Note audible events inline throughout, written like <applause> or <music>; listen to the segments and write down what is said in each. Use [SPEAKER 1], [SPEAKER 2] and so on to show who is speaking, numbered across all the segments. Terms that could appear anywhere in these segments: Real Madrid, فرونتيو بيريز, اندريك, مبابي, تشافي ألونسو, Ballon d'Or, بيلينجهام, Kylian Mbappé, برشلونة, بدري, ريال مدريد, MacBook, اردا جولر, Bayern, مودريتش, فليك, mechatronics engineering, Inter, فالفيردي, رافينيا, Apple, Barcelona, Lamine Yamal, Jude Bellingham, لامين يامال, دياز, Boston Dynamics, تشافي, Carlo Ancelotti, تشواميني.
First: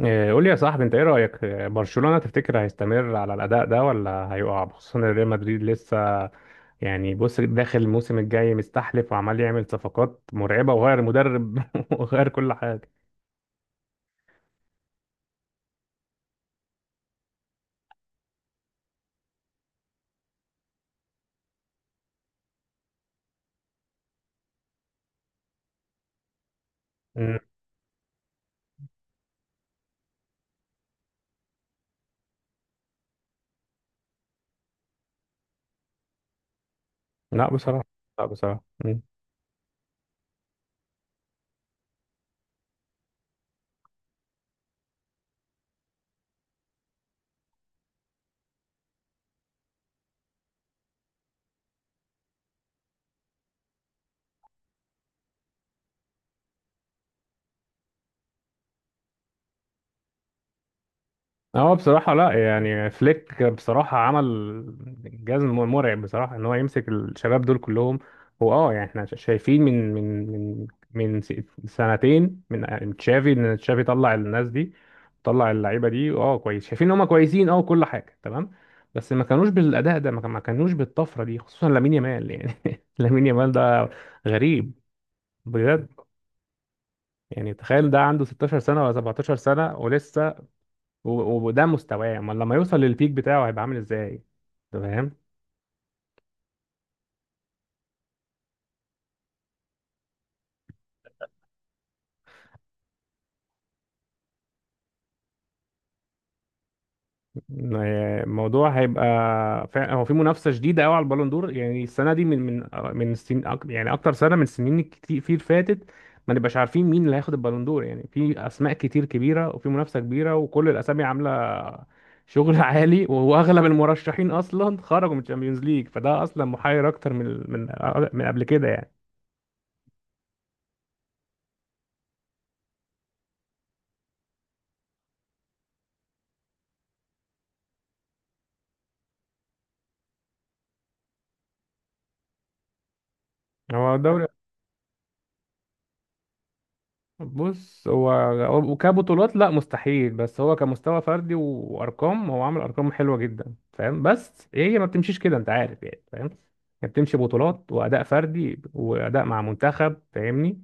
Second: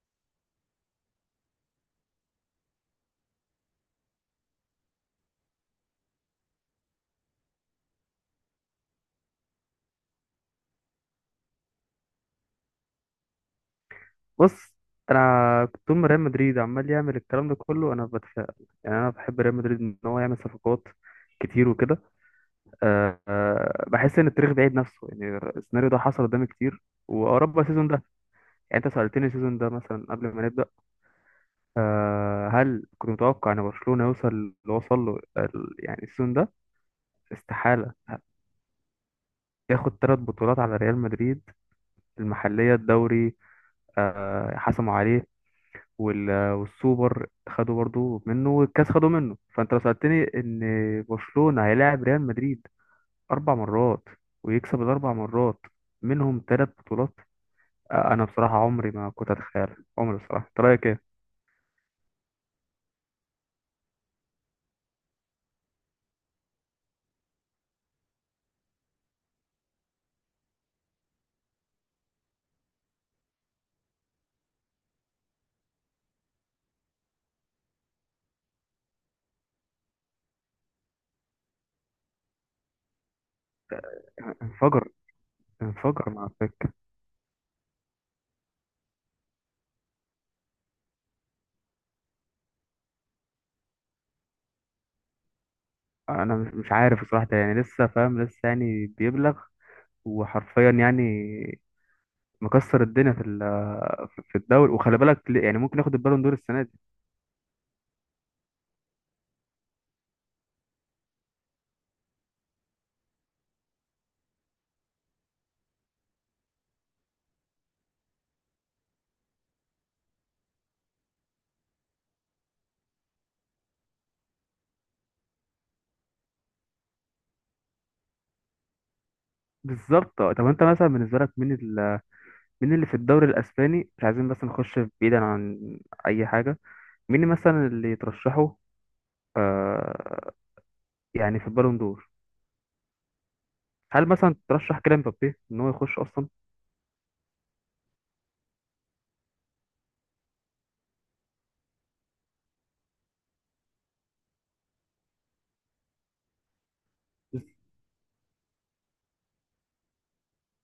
[SPEAKER 1] إيه، قول لي يا صاحبي انت ايه رأيك إيه، برشلونة تفتكر هيستمر على الأداء ده ولا هيقع؟ خصوصا ان ريال مدريد لسه يعني بص داخل الموسم الجاي مستحلف وعمال يعمل صفقات مرعبة وغير مدرب <laughs> وغير كل حاجة.
[SPEAKER 2] بص، انا كنت طول ما ريال مدريد عمال يعمل الكلام ده كله انا بتفائل. يعني انا بحب ريال مدريد ان هو يعمل صفقات كتير وكده. أه آه، بحس ان التاريخ بيعيد نفسه، يعني السيناريو ده حصل قدامي كتير
[SPEAKER 1] مم.
[SPEAKER 2] واوروبا السيزون ده. يعني انت سألتني السيزون ده مثلا قبل ما نبدأ، هل كنت متوقع ان برشلونة يوصل اللي وصل له يعني السيزون ده؟
[SPEAKER 1] لا بصراحة،
[SPEAKER 2] استحالة
[SPEAKER 1] لا بصراحة. مم.
[SPEAKER 2] ياخد ثلاث بطولات على ريال مدريد. المحلية، الدوري، حسموا عليه، والسوبر خدوا برضو منه، والكاس خدوا منه. فانت لو سألتني ان برشلونة هيلاعب ريال مدريد اربع مرات ويكسب الاربع مرات، منهم ثلاث بطولات، انا بصراحة عمري ما كنت اتخيل. عمري. بصراحة انت رايك ايه؟
[SPEAKER 1] هو بصراحة لا، يعني فليك بصراحة عمل جزم مرعب بصراحة ان هو يمسك الشباب دول كلهم. هو اه يعني احنا شايفين من من س- سنتين من تشافي ان تشافي طلع الناس دي، طلع اللعيبة دي، اه كويس، شايفين ان هم كويسين، اه كل حاجة تمام. بس ما كانوش بالأداء ده، ما كانوش بالطفرة دي، خصوصا لامين يامال يعني <laughs> لامين يامال ده غريب
[SPEAKER 2] انفجر.
[SPEAKER 1] بجد.
[SPEAKER 2] انفجر مع الفكرة.
[SPEAKER 1] يعني تخيل ده عنده 16 سنة ولا 17 سنة ولسه وده مستواه، امال لما يوصل للبيك بتاعه هيبقى عامل ازاي؟ أنت فاهم.
[SPEAKER 2] انا مش عارف بصراحة، ده يعني لسه فاهم، لسه يعني بيبلغ، وحرفيا يعني مكسر الدنيا في في الدوري. وخلي بالك، يعني ممكن ياخد البالون دور السنة دي.
[SPEAKER 1] الموضوع هيبقى فعلا، هو في منافسه شديده قوي على البالون دور يعني السنه دي، من يعني اكتر سنه من السنين كتير في فاتت. ما نبقاش عارفين مين اللي هياخد البالون دور، يعني في اسماء كتير كبيره وفي منافسه كبيره وكل الاسامي عامله شغل <laughs> عالي، واغلب المرشحين اصلا خرجوا من الشامبيونز ليج، فده اصلا محير اكتر من من قبل كده يعني.
[SPEAKER 2] بالظبط. طب انت مثلا بالنسبة لك مين، مين في الدوري الاسباني، مش عايزين بس نخش بعيدا عن اي حاجه، مين مثلا اللي ترشحه آه يعني في البالون دور؟
[SPEAKER 1] هو
[SPEAKER 2] هل
[SPEAKER 1] الدوري،
[SPEAKER 2] مثلا ترشح كيليان مبابي ان هو يخش اصلا؟
[SPEAKER 1] بص هو كبطولات لا، مستحيل، بس هو كمستوى فردي وارقام هو عامل ارقام حلوه جدا فاهم، بس هي ما بتمشيش كده، انت عارف يعني فاهم. هي بتمشي بطولات واداء فردي واداء مع منتخب فاهمني.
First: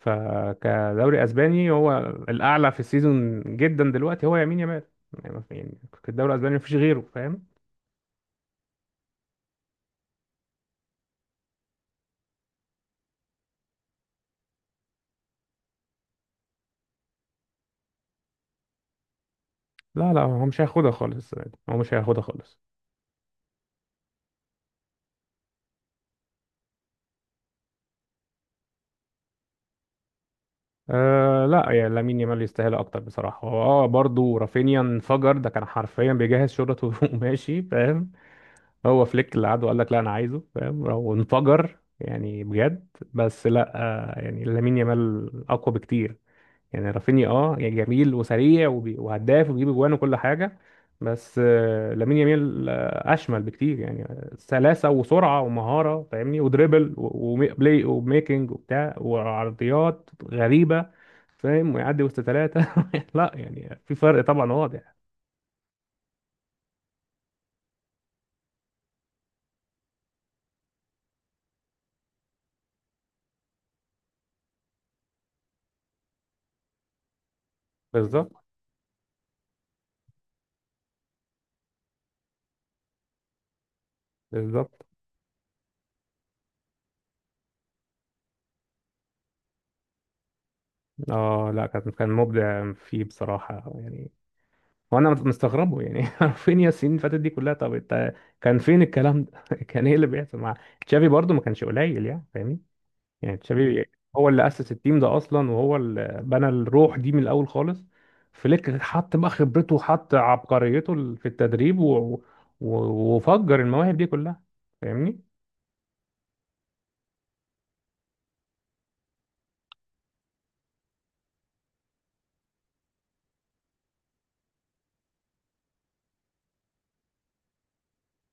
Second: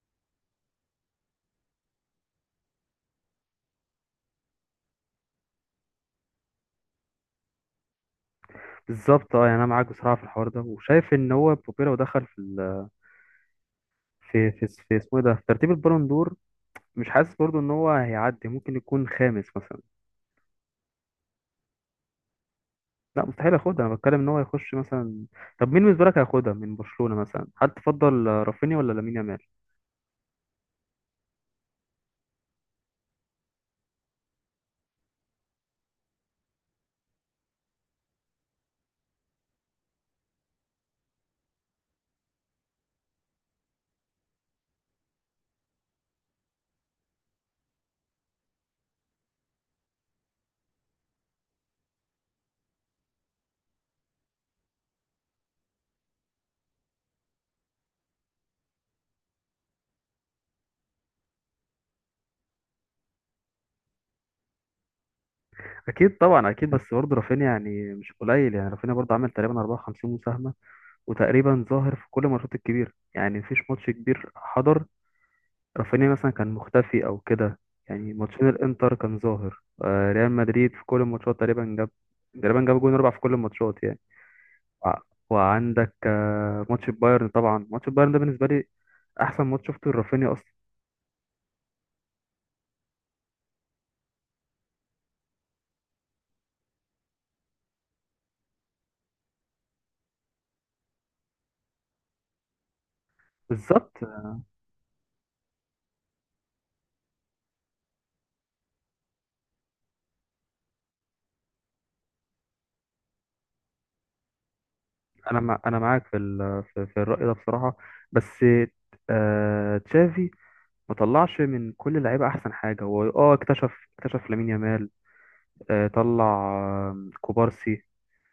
[SPEAKER 1] فكدوري اسباني هو الاعلى في السيزون جدا دلوقتي هو يمين يامال. يعني ما في- يعني في الدوري الاسباني مفيش غيره فاهم.
[SPEAKER 2] بالظبط. اه يعني انا معاك بصراحه في الحوار ده، وشايف ان هو مبابي لو دخل في في في اسمه إيه ده، في ترتيب البالون دور، مش حاسس برضو ان هو هيعدي؟ ممكن يكون خامس مثلا.
[SPEAKER 1] لا لا، هو مش هياخدها خالص السنة دي. هو مش هياخدها خالص.
[SPEAKER 2] لا، مستحيل ياخدها، انا بتكلم ان هو يخش مثلا. طب مين بالنسبه لك هياخدها من برشلونه مثلا؟ هل تفضل رافينيا ولا لامين يامال؟
[SPEAKER 1] أه لا، يعني لامين يامال يستاهل اكتر بصراحه. هو اه برضه رافينيا انفجر، ده كان حرفيا بيجهز شرطه <laughs> وماشي فاهم. هو فليك اللي قعد وقال لك لا انا عايزه فاهم، وانفجر يعني بجد. بس لا، يعني لامين يامال اقوى بكتير. يعني رافينيا اه يعني جميل وسريع وهداف وبيجيب اجوان وكل حاجه، بس لامين يامال اشمل بكتير. يعني سلاسه وسرعه ومهاره فاهمني، ودريبل وبلاي وميكنج وبتاع، وعرضيات غريبه فاهم، ويعدي وسط ثلاثه <laughs> لا يعني في فرق طبعا واضح.
[SPEAKER 2] اكيد طبعا، اكيد. بس برضه رافينيا يعني مش قليل، يعني رافينيا برضه عمل تقريبا 54 مساهمه، وتقريبا ظاهر في كل الماتشات الكبيره. يعني مفيش ماتش كبير حضر رافينيا مثلا كان مختفي او كده. يعني
[SPEAKER 1] بالظبط.
[SPEAKER 2] ماتشين الانتر كان ظاهر، ريال مدريد في كل الماتشات تقريبا جاب، تقريبا جاب جون اربع في كل الماتشات يعني.
[SPEAKER 1] بالظبط.
[SPEAKER 2] وع- وعندك ماتش البايرن. طبعا ماتش البايرن ده بالنسبه لي احسن ماتش شفته لرافينيا اصلا.
[SPEAKER 1] اه لا، كان كان مبدع فيه بصراحه يعني. وانا مستغربه يعني <laughs> فين يا السنين اللي فاتت دي كلها؟ طب انت، كان فين الكلام ده؟ <laughs> كان ايه اللي بيحصل مع تشافي؟ برضه ما كانش قليل يعني فاهمني. يعني تشافي
[SPEAKER 2] بالظبط.
[SPEAKER 1] هو اللي اسس التيم ده اصلا، وهو اللي بنى الروح دي من الاول خالص. فليك حط بقى خبرته وحط عبقريته في التدريب، و... و... وفجر المواهب دي كلها فاهمني.
[SPEAKER 2] انا معاك في في الراي ده بصراحه. بس تشافي ما طلعش من كل اللعيبه احسن حاجه، هو اه اكتشف لامين يامال، آه طلع آه كوبارسي.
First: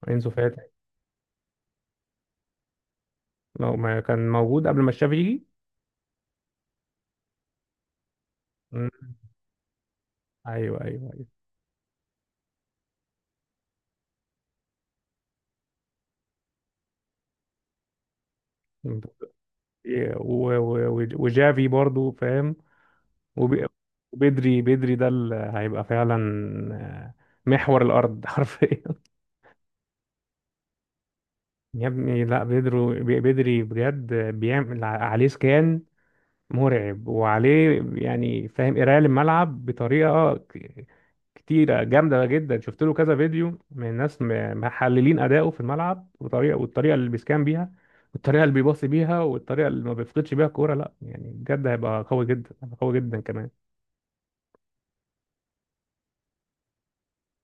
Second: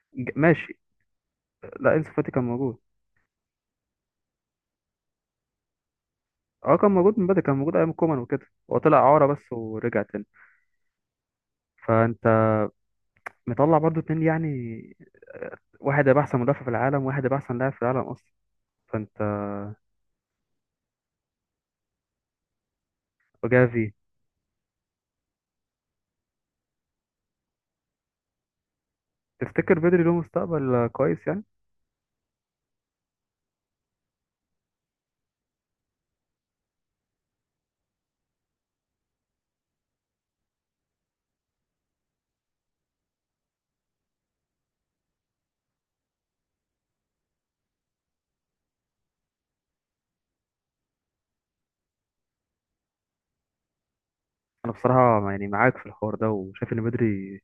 [SPEAKER 1] انسو فاتي
[SPEAKER 2] ماشي، لا انسو فاتي كان موجود.
[SPEAKER 1] لو ما كان موجود قبل ما تشافي يجي.
[SPEAKER 2] اه كان موجود من بدري، كان موجود ايام كومان وكده، هو طلع
[SPEAKER 1] مم.
[SPEAKER 2] اعاره بس ورجع تاني.
[SPEAKER 1] ايوه ايوه ايوه.
[SPEAKER 2] فانت مطلع برضو اتنين يعني، واحد هيبقى احسن مدافع في العالم، واحد هيبقى احسن لاعب في العالم اصلا. فانت
[SPEAKER 1] و... و... و... وجافي برضه فاهم. وب-
[SPEAKER 2] وجافي.
[SPEAKER 1] وبدري ده اللي هيبقى فعلا، آه، محور الارض <laughs> حرفيا.
[SPEAKER 2] تفتكر بدري له مستقبل كويس يعني؟
[SPEAKER 1] يا ابني لا، بدري بجد بيعمل عليه سكان مرعب، وعليه يعني فاهم قرايه للملعب بطريقه كتيره جامده جدا. شفت له كذا فيديو من ناس محللين اداؤه في الملعب وطريقه، والطريقه اللي بيسكان بيها، والطريقه اللي بيباصي بيها، والطريقه اللي ما بيفقدش بيها الكوره. لا يعني بجد هيبقى قوي جدا، هيبقى قوي جدا كمان.
[SPEAKER 2] انا بصراحه يعني معاك في الحوار ده، وشايف ان بدري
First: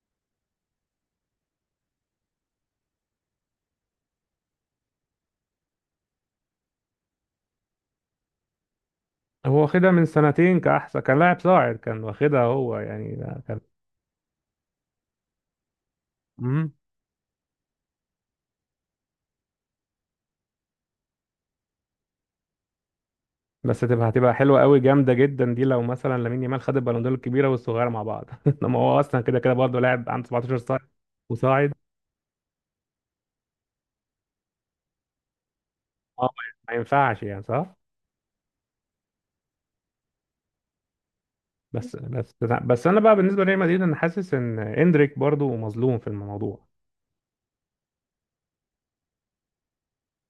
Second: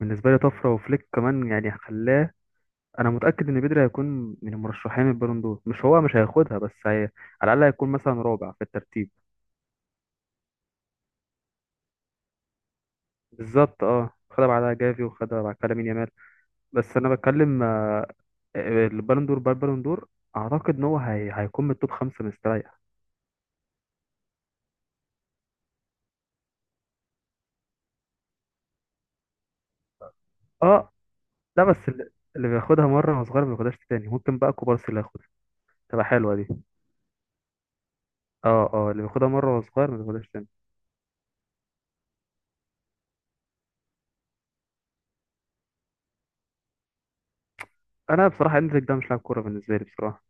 [SPEAKER 2] بالنسبه لي طفره، وفليك كمان يعني خلاه. انا متاكد ان بدري هيكون من المرشحين البالون دور، مش هو مش هياخدها بس على الاقل هيكون مثلا رابع في الترتيب.
[SPEAKER 1] هو واخدها من سنتين كأحسن كان لاعب صاعد، كان واخدها هو يعني ده كان.
[SPEAKER 2] بالظبط. اه، خدها بعدها جافي، وخدها بعد كده مين يامال.
[SPEAKER 1] مم.
[SPEAKER 2] بس انا بتكلم البالون دور بالبالون دور، اعتقد ان هو هيكون من التوب خمسه مستريح.
[SPEAKER 1] بس هتبقى حلوة قوي، جامدة جدا دي، لو مثلا لامين يامال خد البالون دور الكبيرة والصغيرة مع بعض <laughs> انما هو اصلا كده كده برضه لاعب عنده 17 سنة
[SPEAKER 2] اه لا،
[SPEAKER 1] وصاعد.
[SPEAKER 2] بس اللي اللي بياخدها مره وهو صغير ما بياخدهاش تاني. ممكن بقى كوبارسي اللي ياخدها، تبقى
[SPEAKER 1] اه
[SPEAKER 2] حلوه دي.
[SPEAKER 1] ما ينفعش يعني صح.
[SPEAKER 2] اه اللي بياخدها مره وهو صغير ما بياخدهاش تاني.
[SPEAKER 1] بس بس بس انا بقى بالنسبة لريال مدريد، انا حاسس ان اندريك برضه مظلوم في الموضوع.
[SPEAKER 2] انا بصراحه اندريك ده مش لاعب كوره بالنسبه لي بصراحه،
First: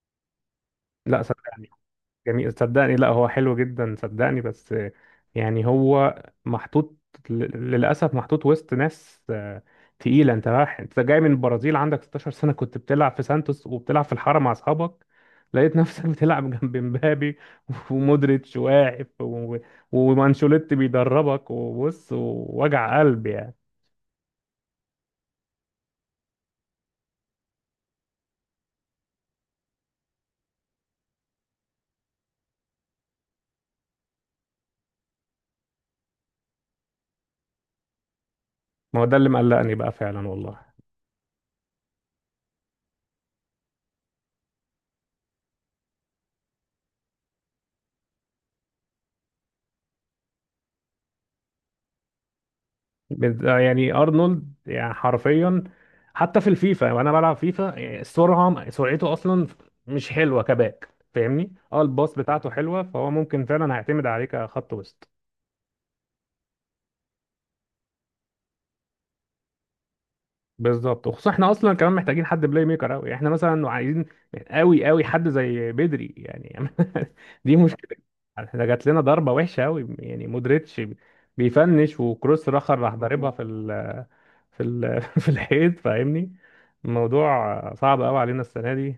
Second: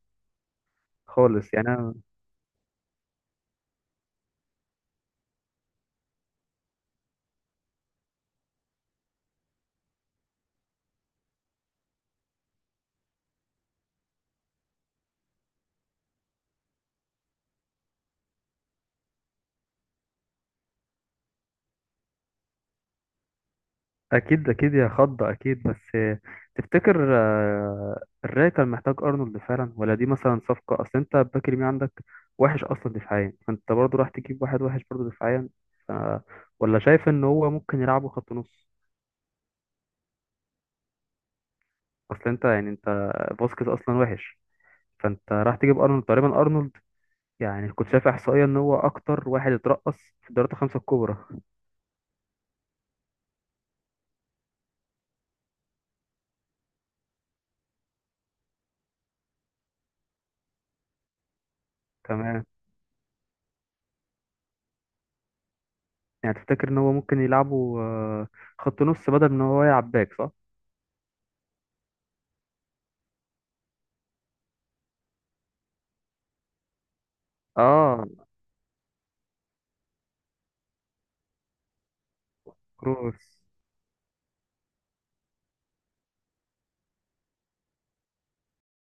[SPEAKER 1] لا
[SPEAKER 2] خالص يعني.
[SPEAKER 1] صدقني،
[SPEAKER 2] انا
[SPEAKER 1] جميل صدقني، لا هو حلو جدا صدقني. بس يعني هو محطوط ل- للأسف، محطوط وسط ناس تقيلة. انت رايح، انت جاي من البرازيل عندك 16 سنة، كنت بتلعب في سانتوس، وبتلعب في الحارة مع أصحابك، لقيت نفسك <laughs> بتلعب جنب مبابي <laughs> ومودريتش واقف، و- ومانشيلوتي بيدربك وبص. ووجع قلب يعني.
[SPEAKER 2] اكيد، اكيد يا خض، اكيد. بس تفتكر الراي كان محتاج ارنولد فعلا ولا دي مثلا صفقه؟ اصل انت الباك اليمين عندك وحش اصلا دفاعيا، فانت برضو راح تجيب واحد وحش برضو دفاعيا، ف... ولا شايف ان هو ممكن يلعبه خط نص؟
[SPEAKER 1] ما هو ده اللي مقلقني بقى فعلا والله.
[SPEAKER 2] اصل انت يعني انت، فاسكيز اصلا وحش، فانت راح تجيب ارنولد. تقريبا ارنولد يعني كنت شايف احصائيه ان هو اكتر واحد اترقص في الدوريات الخمسه الكبرى.
[SPEAKER 1] يعني ارنولد يعني حرفيا، حتى في الفيفا وانا بلعب فيفا، يعني السرعه، سرعته اصلا مش حلوه كباك فاهمني. اه الباص
[SPEAKER 2] كمان
[SPEAKER 1] بتاعته حلوه، فهو ممكن فعلا هيعتمد عليك كخط وسط.
[SPEAKER 2] يعني تفتكر ان هو ممكن يلعبه خط نص بدل ان هو يلعب باك؟ صح.
[SPEAKER 1] بالظبط، وخصوصا احنا اصلا كمان محتاجين حد بلاي ميكر قوي. احنا مثلا عايزين قوي قوي حد زي بدري يعني <laughs> دي مشكله.
[SPEAKER 2] اه
[SPEAKER 1] احنا جات لنا ضربه وحشه قوي يعني، مودريتش بيفنش وكروس راخر راح ضاربها
[SPEAKER 2] كروس.
[SPEAKER 1] في ال في ال <laughs> في الحيط فاهمني. الموضوع صعب قوي علينا السنه دي.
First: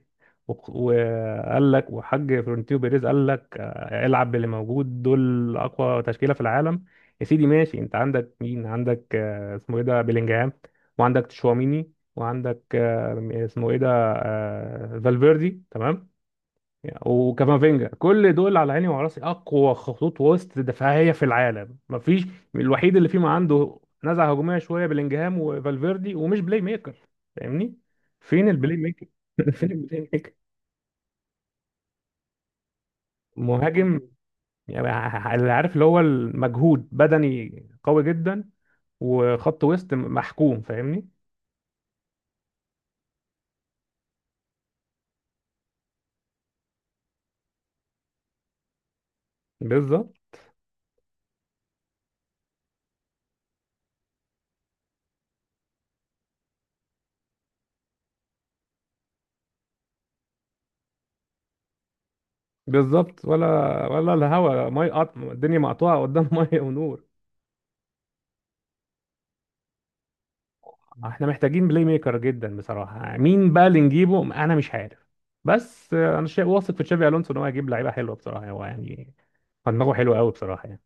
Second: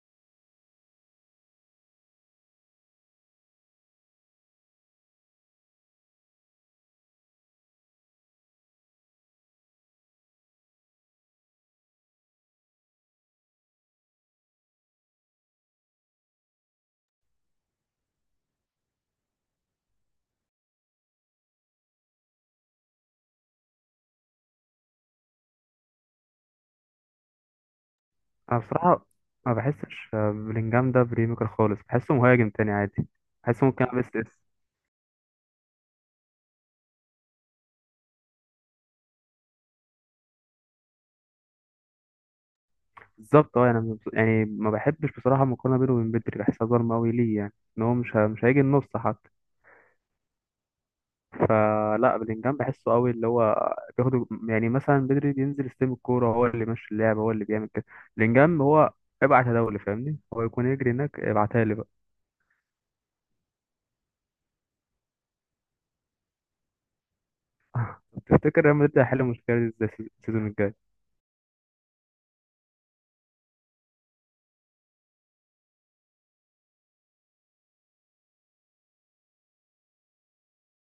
[SPEAKER 1] وقال لك وحاج فرونتيو بيريز قال لك العب باللي موجود، دول اقوى تشكيله في العالم. يا سيدي ماشي، انت عندك مين؟ عندك اسمه ايه ده، بيلينجهام، وعندك تشواميني، وعندك آه، اسمه ايه ده، آه، فالفيردي تمام، وكافافينجا. كل دول على عيني وعلى راسي، اقوى خطوط وسط دفاعيه في العالم، مفيش. الوحيد اللي فيهم عنده نزعه هجوميه شويه بلينجهام وفالفيردي، ومش بلاي ميكر فاهمني. فين
[SPEAKER 2] انا
[SPEAKER 1] البلاي
[SPEAKER 2] بصراحه
[SPEAKER 1] ميكر؟ <laughs>
[SPEAKER 2] ما
[SPEAKER 1] فين البلاي
[SPEAKER 2] بحسش
[SPEAKER 1] ميكر؟
[SPEAKER 2] بلينجهام ده بريميكر خالص، بحسه مهاجم تاني عادي، بحسه ممكن العب
[SPEAKER 1] مهاجم،
[SPEAKER 2] اس اس.
[SPEAKER 1] يعني اللي عارف اللي هو المجهود بدني قوي جدا وخط وسط محكوم فاهمني.
[SPEAKER 2] بالظبط. اه يعني، يعني ما بحبش بصراحه المقارنه بينه وبين بدري، بحسها ظالمه قوي ليه يعني. ان هو مش هيجي النص حتى.
[SPEAKER 1] بالظبط.
[SPEAKER 2] فلا، بلينجهام بحسه قوي، اللي هو بياخد يعني. مثلا بدري بينزل يستلم الكوره، هو اللي ماشي اللعب، هو اللي بيعمل كده. بلينجهام هو ابعت يا دولي، فاهمني؟ هو يكون يجري هناك، ابعتها لي بقى.
[SPEAKER 1] بالظبط، ولا، ولا الهوا مي قط، الدنيا مقطوعه قدام <laughs> ميه ونور.
[SPEAKER 2] تفتكر ريال مدريد هيحل المشكله دي ازاي السيزون الجاي؟
[SPEAKER 1] احنا محتاجين بلاي ميكر جدا بصراحه. مين بقى اللي نجيبه؟ انا مش عارف. بس انا شيء واثق في تشافي الونسو ان هو هيجيب لعيبه حلوه بصراحه. هو يعني دماغه حلو قوي بصراحه يعني.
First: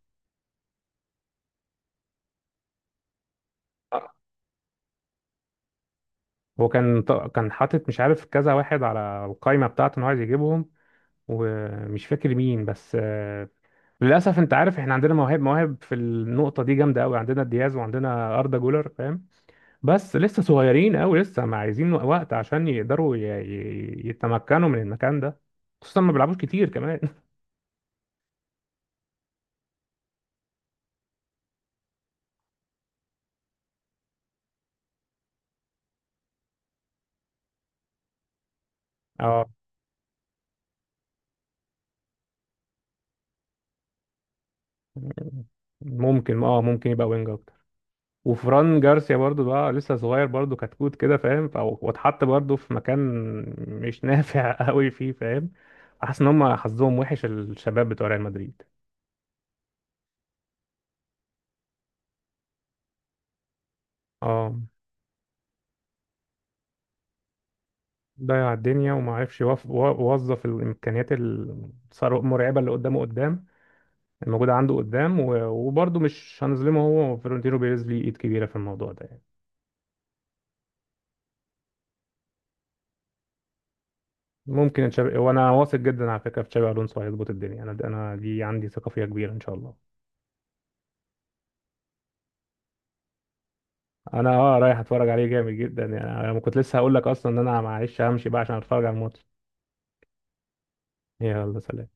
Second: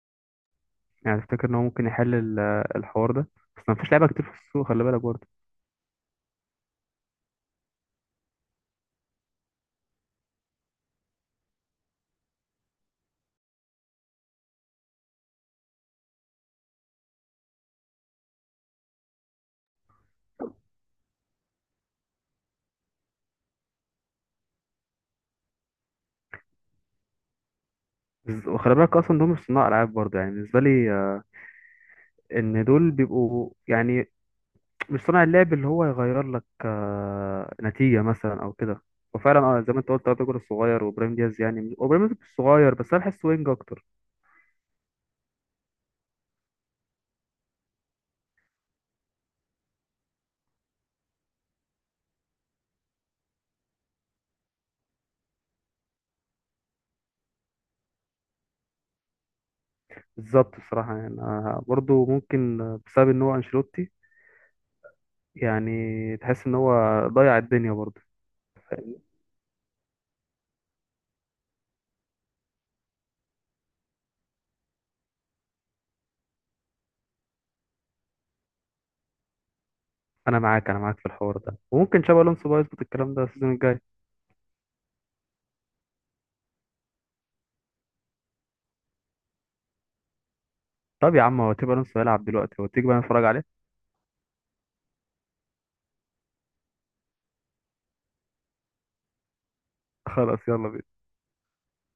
[SPEAKER 2] يعني تفتكر ان هو ممكن يحل الحوار ده؟ بس ما فيش لعيبه
[SPEAKER 1] آه.
[SPEAKER 2] كتير في السوق، خلي بالك برضه.
[SPEAKER 1] هو كان كان حاطط مش عارف كذا واحد على القائمه بتاعته ان هو عايز يجيبهم، ومش فاكر مين، بس للاسف انت عارف، احنا عندنا مواهب، مواهب في النقطه دي جامده قوي، عندنا دياز وعندنا اردا جولر فاهم، بس لسه صغيرين قوي، لسه ما عايزين وقت عشان يقدروا يتمكنوا من المكان ده، خصوصا ما بيلعبوش كتير كمان
[SPEAKER 2] وخلي بالك اصلا دول مش صناع العاب برضه، يعني بالنسبه لي ان دول بيبقوا يعني مش صناع اللعب اللي هو يغير لك نتيجه مثلا او كده.
[SPEAKER 1] <laughs>
[SPEAKER 2] وفعلا
[SPEAKER 1] اه
[SPEAKER 2] اه، زي ما انت قلت، ابيجر الصغير وابراهيم دياز. يعني وابراهيم دياز مش صغير، بس انا بحس وينج اكتر.
[SPEAKER 1] ممكن، اه ممكن يبقى وينج اكتر. وفران جارسيا برضو بقى لسه صغير برضو كتكوت كده فاهم، واتحط برضو في مكان مش نافع <laughs> قوي فيه فاهم. حاسس ان هم حظهم وحش الشباب بتوع ريال مدريد.
[SPEAKER 2] بالظبط. بصراحه يعني أنا برضه ممكن بسبب ان هو انشيلوتي،
[SPEAKER 1] اه
[SPEAKER 2] يعني تحس ان هو ضيع الدنيا برضه.
[SPEAKER 1] ضيع الدنيا، وما عرفش يوظف الامكانيات المرعبه اللي قدامه، قدام موجودة عنده قدام. و- وبرضه مش هنظلمه، هو فلورنتينو بيريز ليه إيد كبيرة في الموضوع ده يعني.
[SPEAKER 2] انا معاك، انا معاك في الحوار ده. وممكن شابي الونسو بقى يظبط الكلام ده السيزون الجاي.
[SPEAKER 1] ممكن تشابي، وأنا واثق جدا على فكرة في تشابي ألونسو هيظبط الدنيا. أنا دي عندي ثقة فيها كبيرة إن شاء الله.
[SPEAKER 2] طب يا عم، هو تيبي الونسو هيلعب دلوقتي، هو تيجي بقى نتفرج عليه؟
[SPEAKER 1] أنا أه رايح أتفرج عليه جامد جدا. يعني أنا كنت لسه هقول لك أصلا إن أنا معلش همشي بقى عشان أتفرج على الماتش.
[SPEAKER 2] <laughs> خلاص يلا بينا.
[SPEAKER 1] يلا سلام.